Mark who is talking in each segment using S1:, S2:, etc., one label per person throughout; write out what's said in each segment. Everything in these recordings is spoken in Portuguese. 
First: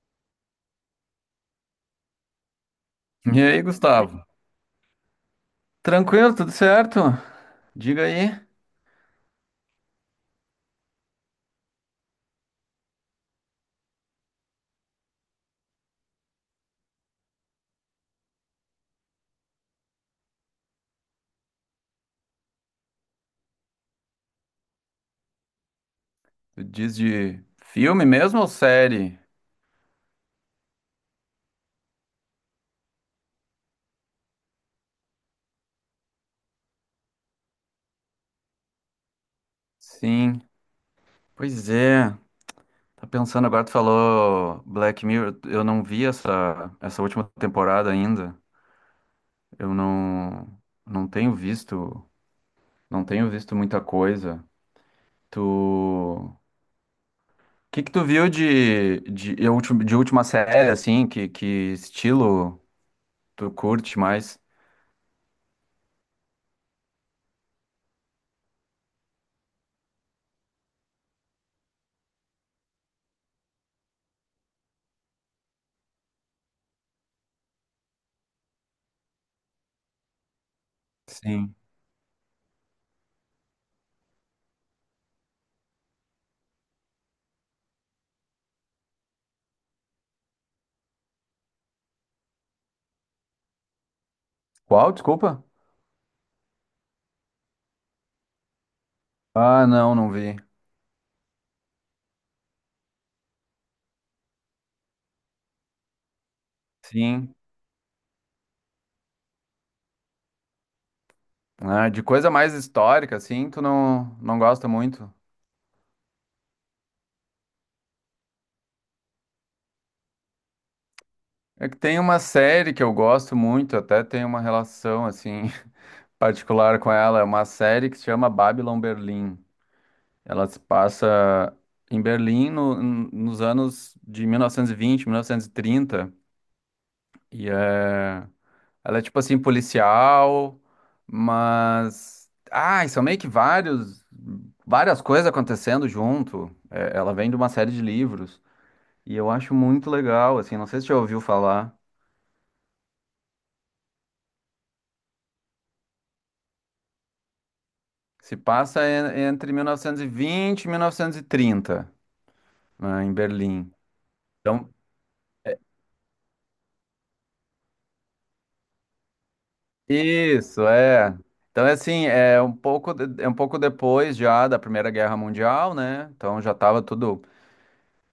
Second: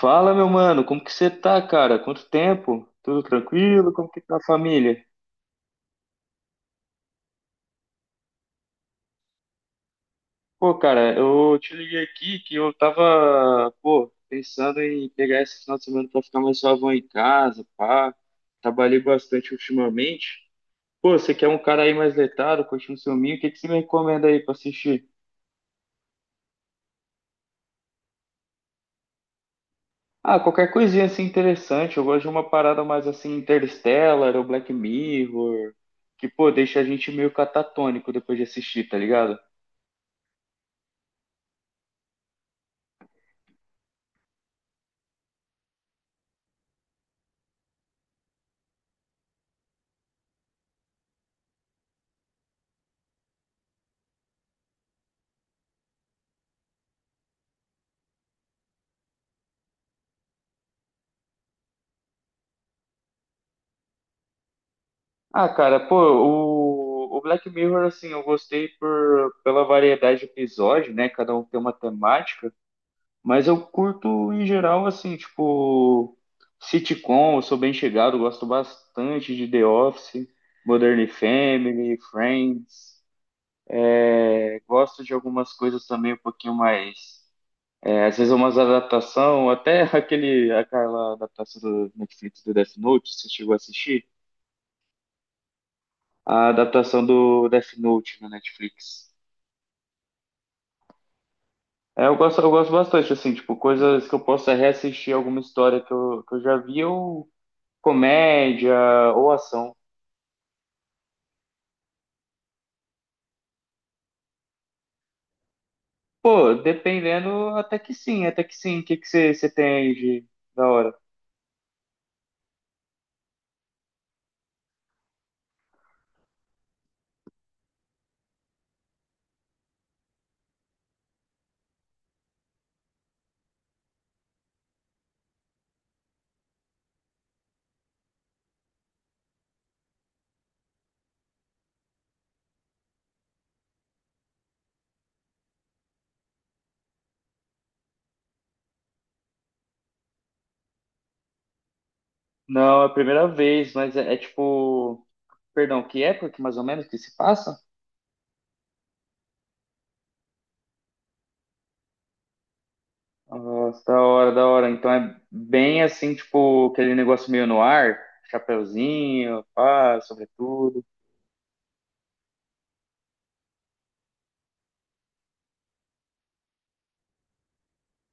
S1: Fala, meu mano, como que você tá, cara? Quanto tempo? Tudo
S2: E aí,
S1: tranquilo? Como que
S2: Gustavo?
S1: tá a família?
S2: Tranquilo, tudo certo? Diga aí.
S1: Pô, cara, eu te liguei aqui que eu tava, pô, pensando em pegar esse final de semana pra ficar mais suavão em casa, pá. Trabalhei bastante ultimamente. Pô, você quer um cara aí mais letrado, curtindo seu filminho, o que que você me recomenda aí pra assistir?
S2: Tu diz de filme mesmo ou série?
S1: Ah, qualquer coisinha assim interessante. Eu gosto de uma parada mais assim, Interstellar ou Black Mirror, que, pô, deixa a gente meio catatônico depois de assistir, tá ligado?
S2: Sim. Pois é. Tá pensando agora, tu falou Black Mirror. Eu não vi essa última temporada ainda. Eu não tenho visto, não tenho visto muita coisa. Tu, o que que tu viu de última série, assim? Que estilo tu curte mais?
S1: Ah, cara, pô, o Black Mirror, assim, eu gostei pela variedade de episódio, né? Cada um tem uma temática, mas eu curto em geral, assim, tipo, sitcom, eu sou bem chegado, gosto bastante de The Office, Modern
S2: Sim.
S1: Family, Friends, gosto de algumas coisas também um pouquinho mais. Às vezes umas adaptação, até aquela adaptação do Netflix do Death Note, você chegou a assistir?
S2: Qual? Desculpa?
S1: A adaptação do Death Note na Netflix.
S2: Ah, não, não vi.
S1: É, eu gosto bastante, assim, tipo, coisas que eu possa reassistir alguma história que eu já vi, ou
S2: Sim.
S1: comédia, ou ação.
S2: Ah, de coisa mais histórica, assim, tu não, não gosta muito.
S1: Pô, dependendo, até que sim, até que sim. O que que você tem aí de da hora?
S2: É que tem uma série que eu gosto muito, até tem uma relação, assim, particular com ela. É uma série que se chama Babylon Berlim. Ela se passa em Berlim nos anos de 1920, 1930. E vinte, mil novecentos e trinta. E... é... ela é, tipo assim, policial, mas... Ah, e são meio que vários... Várias coisas acontecendo junto. É, ela vem de uma série de livros. E eu acho muito legal, assim, não sei se você já ouviu falar.
S1: Não, é a primeira vez, mas é tipo. Perdão, que época que mais ou menos que se passa?
S2: Se passa entre 1920 e 1930, né, em Berlim.
S1: Nossa, da hora, da hora.
S2: Então,
S1: Então é bem assim, tipo, aquele negócio meio no ar, chapeuzinho, pá,
S2: isso,
S1: sobretudo.
S2: é. Então, é assim, é um pouco, é um pouco depois já da Primeira Guerra Mundial, né? Então já estava tudo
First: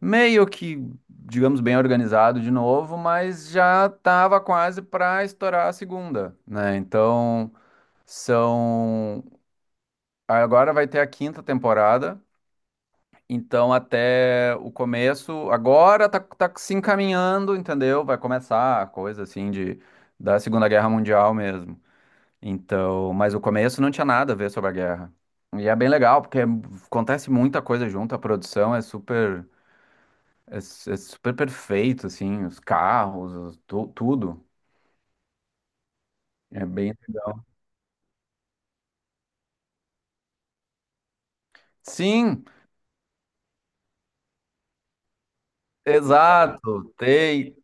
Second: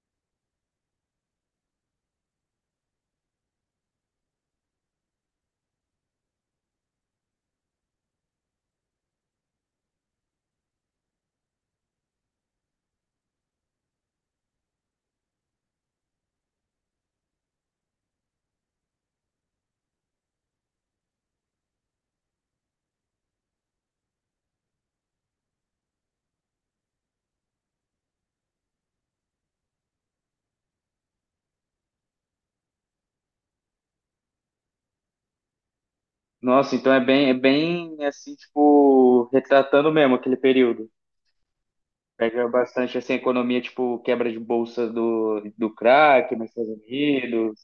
S2: meio que, digamos, bem organizado de novo, mas já estava quase para estourar a segunda, né? Então, são. Agora vai ter a quinta temporada. Então, até o começo, agora tá se encaminhando, entendeu? Vai começar a coisa assim de da Segunda Guerra Mundial mesmo. Então, mas o começo não tinha nada a ver sobre a guerra. E é bem legal, porque acontece muita coisa junto, a produção é super é, é super perfeito assim, os carros, tudo. É
S1: Nossa, então
S2: bem
S1: é bem assim, tipo, retratando mesmo aquele período.
S2: Sim,
S1: Pega bastante assim, a economia, tipo, quebra de bolsa do crack nos Estados
S2: exato. Tem
S1: Unidos.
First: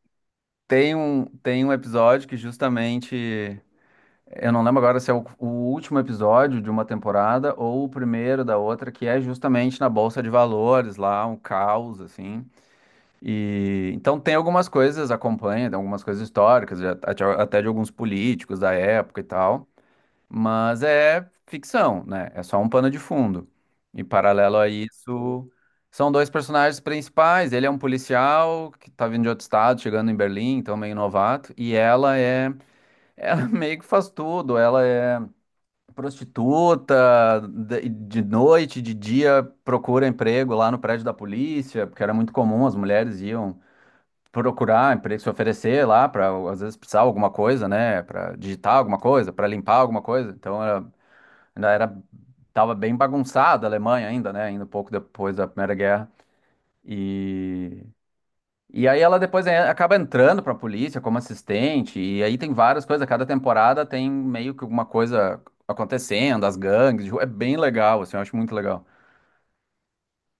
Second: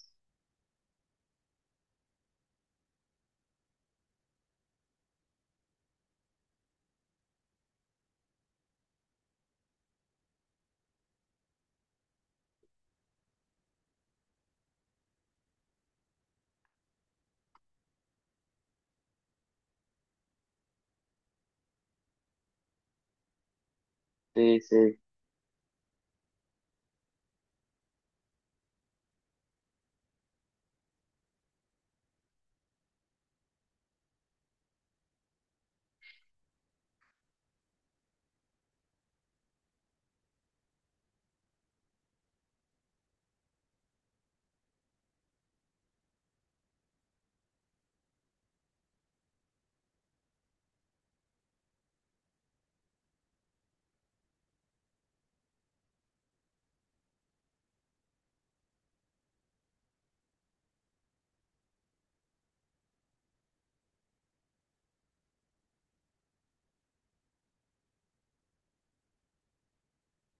S2: tem um tem um episódio que justamente eu não lembro agora se é o último episódio de uma temporada ou o primeiro da outra, que é justamente na Bolsa de Valores, lá, um caos, assim. E então tem algumas coisas, acompanha, tem algumas coisas históricas, até de alguns políticos da época e tal, mas é ficção, né? É só um pano de fundo. E paralelo
S1: Sei,
S2: a
S1: sei.
S2: isso, são dois personagens principais. Ele é um policial que tá vindo de outro estado, chegando em Berlim, então meio novato, e ela é, ela meio que faz tudo, ela é prostituta, de noite, de dia, procura emprego lá no prédio da polícia, porque era muito comum, as mulheres iam procurar emprego, se oferecer lá para às vezes precisar alguma coisa, né, para digitar alguma coisa, para limpar alguma coisa. Então era, ainda era tava bem bagunçada a Alemanha ainda, né, ainda um pouco depois da Primeira Guerra. E e aí ela depois acaba entrando pra polícia como assistente, e aí tem várias coisas, cada temporada tem meio que alguma coisa acontecendo, as gangues, de rua, é bem legal, assim, eu acho muito legal.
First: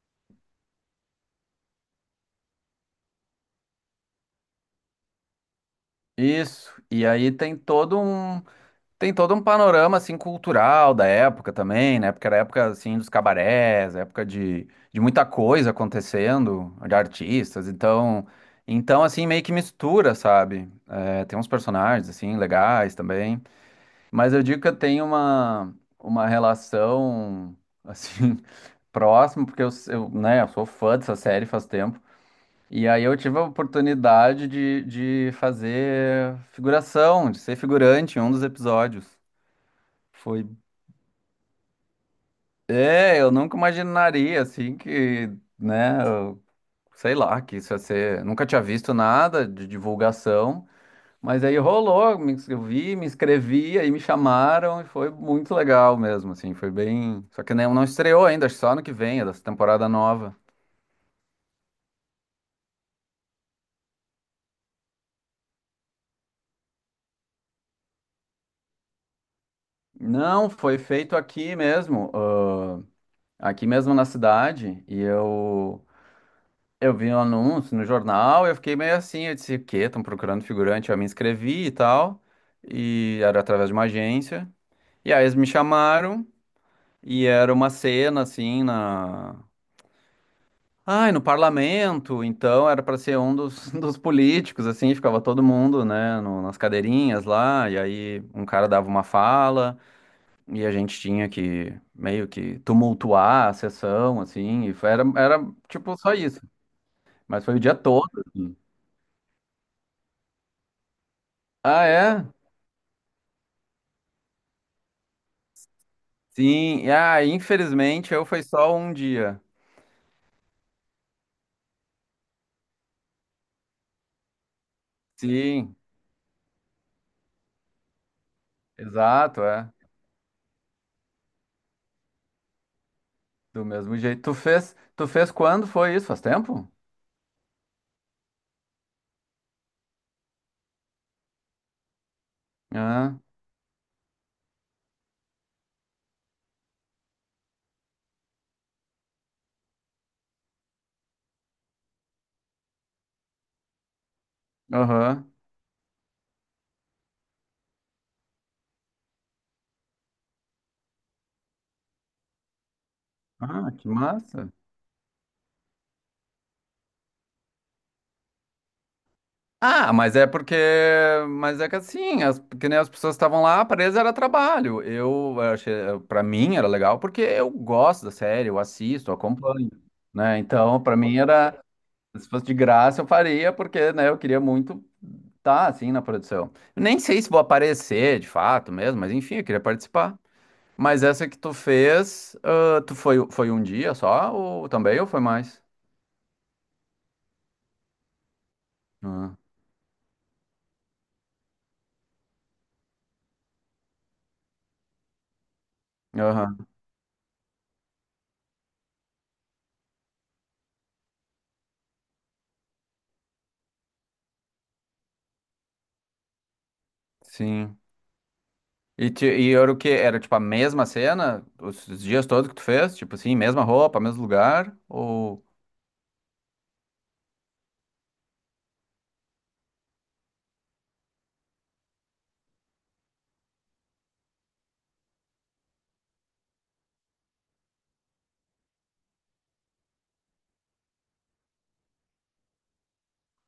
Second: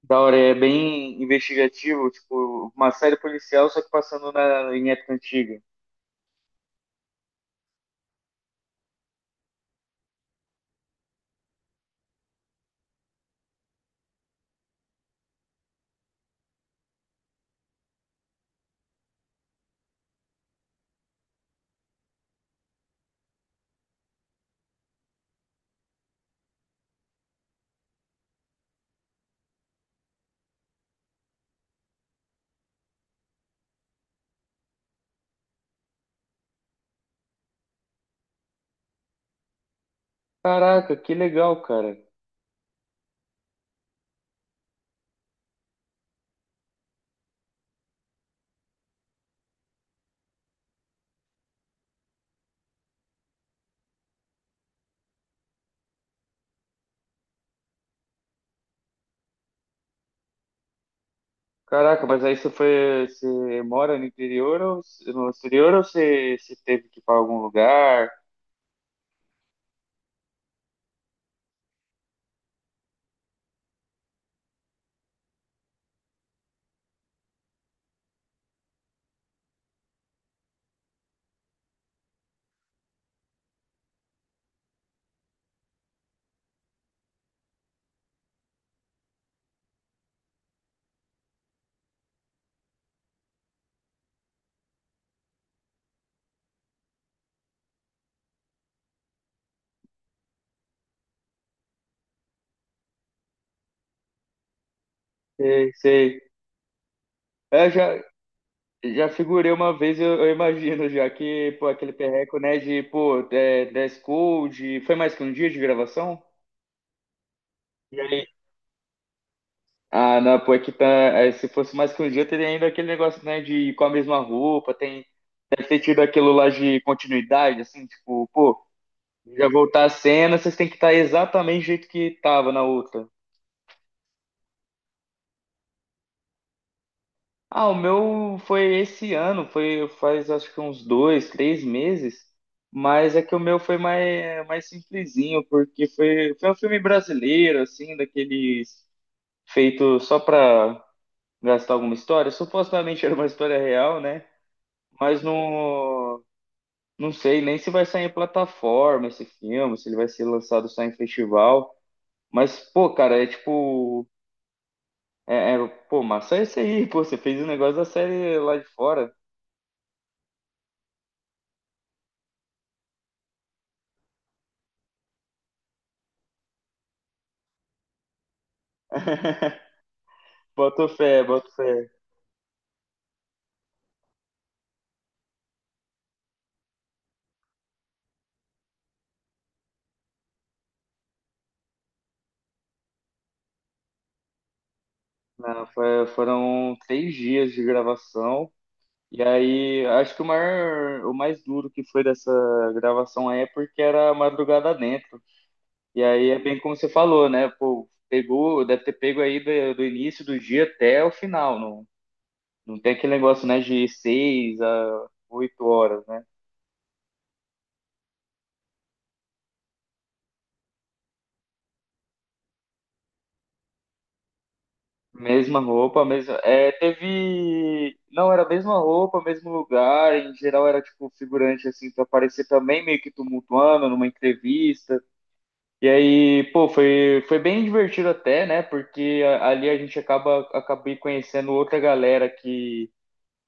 S1: Da hora, é bem investigativo, tipo, uma série policial, só que passando em época antiga.
S2: Isso, e aí tem todo um panorama assim cultural da época também, né? Porque era época assim dos cabarés, época de muita coisa acontecendo, de artistas, então assim meio que mistura, sabe? É, tem uns personagens assim legais também. Mas eu digo que eu tenho uma relação, assim, próxima, porque eu, s- eu, né, eu sou fã dessa série faz tempo. E aí eu tive a oportunidade de fazer figuração, de ser figurante em um dos episódios. Foi...
S1: Caraca, que legal, cara.
S2: É, eu nunca imaginaria, assim, que, né, sei lá, que isso ia ser... Nunca tinha visto nada de divulgação. Mas aí rolou, vi, me inscrevi, aí me chamaram e foi muito legal mesmo, assim, foi bem. Só que não estreou ainda, acho que só ano que vem, é dessa temporada nova.
S1: Caraca, mas aí você foi, você mora no interior ou no exterior ou você teve que ir para algum lugar?
S2: Não, foi feito aqui mesmo, ah, aqui mesmo na cidade, e eu vi um anúncio no jornal, eu fiquei meio assim, eu disse, o quê? Estão procurando figurante? Eu me inscrevi e tal, e era através de uma agência. E aí eles me chamaram, e era uma cena, assim, na Ai, no parlamento, então era para ser um dos, dos políticos, assim, ficava todo mundo, né, nas cadeirinhas lá, e aí um cara dava uma fala, e a gente tinha que meio que tumultuar a sessão, assim, e era
S1: Sei,
S2: tipo só
S1: sei.
S2: isso, mas foi o
S1: É,
S2: dia
S1: já.
S2: todo, assim.
S1: Já figurei uma vez, eu imagino já que, pô,
S2: Ah,
S1: aquele
S2: é?
S1: perreco, né, de, pô, dress code, foi mais que um dia de gravação?
S2: Sim, e, ah,
S1: E
S2: infelizmente eu
S1: aí?
S2: foi só um dia.
S1: Ah, não, pô, é que tá, se fosse mais que um dia, teria ainda aquele negócio, né, de ir com a mesma roupa, tem, deve
S2: Sim,
S1: ter tido aquilo lá de continuidade, assim, tipo, pô,
S2: exato,
S1: já
S2: é,
S1: voltar a cena, vocês têm que estar exatamente do jeito que tava na outra.
S2: do mesmo jeito. Tu fez quando foi isso? Faz tempo?
S1: Ah, o meu foi esse ano, foi faz acho que uns 2, 3 meses, mas
S2: Ah,
S1: é que o meu foi mais simplesinho, porque foi um filme brasileiro, assim, daqueles feito só pra gastar alguma história. Supostamente era uma história real, né? Mas
S2: aham.
S1: não sei nem se vai sair em plataforma esse filme, se ele vai ser lançado só em festival. Mas, pô, cara, é
S2: Ah, que
S1: tipo.
S2: massa.
S1: É, pô, mas sai isso aí, pô, você fez um negócio da série lá de fora.
S2: Ah, mas é porque, mas é que assim, as, que nem as pessoas estavam lá, presas era trabalho. Eu achei, para mim era legal porque eu gosto da série, eu assisto, eu acompanho, né? Então,
S1: Boto
S2: para mim
S1: fé, boto
S2: era,
S1: fé.
S2: se fosse de graça eu faria, porque, né, eu queria muito estar assim na produção. Nem sei se vou aparecer de fato mesmo, mas enfim, eu queria participar. Mas essa que tu fez, ah, foi um dia só ou também ou foi mais?
S1: Não, foram 3 dias de gravação. E
S2: Ah,
S1: aí, acho que o maior, o mais duro que foi dessa gravação aí é porque era madrugada dentro. E aí é bem
S2: aham,
S1: como você falou, né? Pô, pegou, deve ter pego aí do início do dia até o final. Não, não tem aquele negócio, né, de 6 a 8 horas.
S2: sim. E, e era o quê? Era tipo a mesma cena? Os dias todos que tu fez? Tipo assim, mesma roupa, mesmo lugar? Ou.
S1: Mesma roupa, mesma. É, teve. Não, era a mesma roupa, mesmo lugar. Em geral era tipo figurante assim pra aparecer também meio que tumultuando numa entrevista. E aí, pô, foi bem divertido até, né? Porque ali a gente acaba acabei conhecendo outra galera que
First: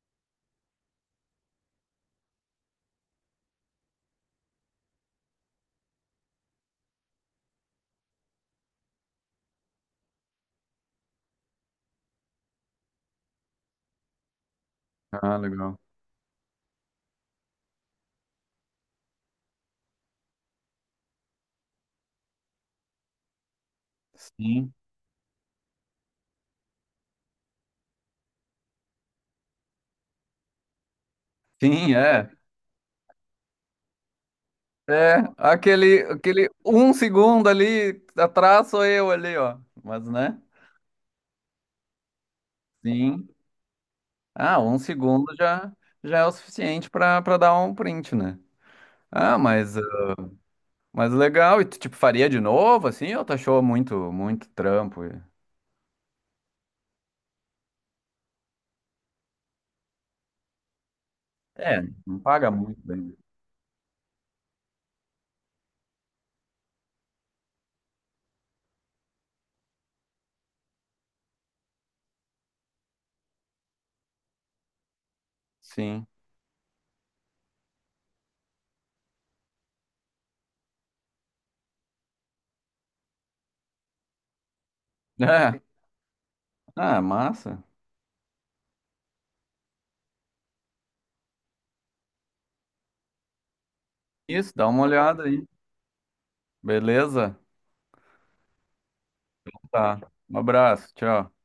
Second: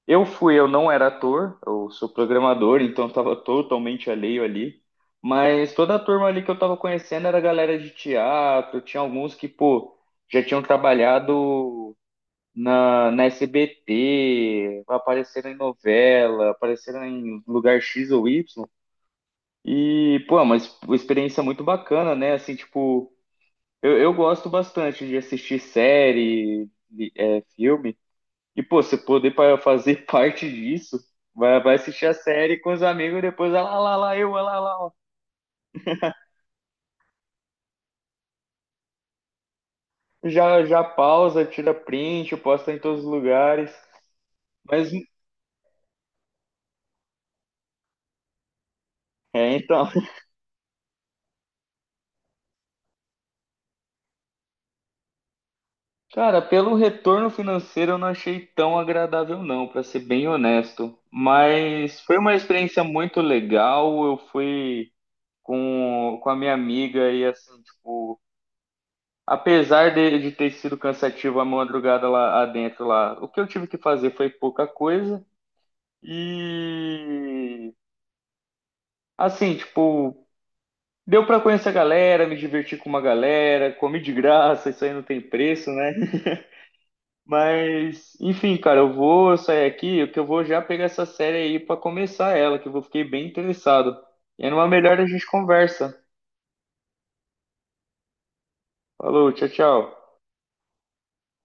S1: eu fui, eu não era ator, eu sou programador, então eu tava totalmente alheio ali. Mas toda a turma ali que eu tava conhecendo era galera de teatro, tinha alguns que, pô, já tinham trabalhado na SBT,
S2: Ah,
S1: apareceram em
S2: legal.
S1: novela, apareceram em lugar X ou Y. E, pô, é uma uma experiência muito bacana, né? Assim, tipo, eu gosto
S2: Sim.
S1: bastante de assistir série, filme. E, pô, você poder fazer parte disso, vai
S2: Sim,
S1: assistir a
S2: é.
S1: série com os amigos e depois, ah lá, lá, lá, ah lá, lá. Ó.
S2: É, aquele um segundo ali atrás sou eu ali, ó. Mas, né?
S1: Já, já pausa, tira print, posta em todos os
S2: Sim.
S1: lugares.
S2: Ah, um
S1: Mas,
S2: segundo já, já é o suficiente pra dar um print, né? Ah,
S1: então.
S2: mas legal. E tu, tipo, faria de novo, assim? Ou tu achou muito trampo? E-
S1: Cara, pelo retorno financeiro eu não achei tão agradável não, para ser bem honesto.
S2: É,
S1: Mas foi
S2: não
S1: uma
S2: paga muito
S1: experiência
S2: bem.
S1: muito legal. Eu fui com a minha amiga e assim, tipo, apesar de ter sido cansativo a madrugada lá dentro lá, o que eu tive que fazer foi pouca coisa.
S2: Sim.
S1: E assim, tipo, deu para conhecer a galera, me divertir com uma galera, comi de graça, isso aí não tem
S2: É.
S1: preço, né?
S2: Ah, massa.
S1: Mas, enfim, cara, eu vou sair aqui, que eu vou já pegar essa série aí pra começar ela, que eu fiquei bem interessado. E é
S2: Isso,
S1: numa
S2: dá uma
S1: melhor a
S2: olhada
S1: gente
S2: aí.
S1: conversa.
S2: Beleza?
S1: Falou, tchau,
S2: Tá.
S1: tchau.
S2: Um abraço, tchau.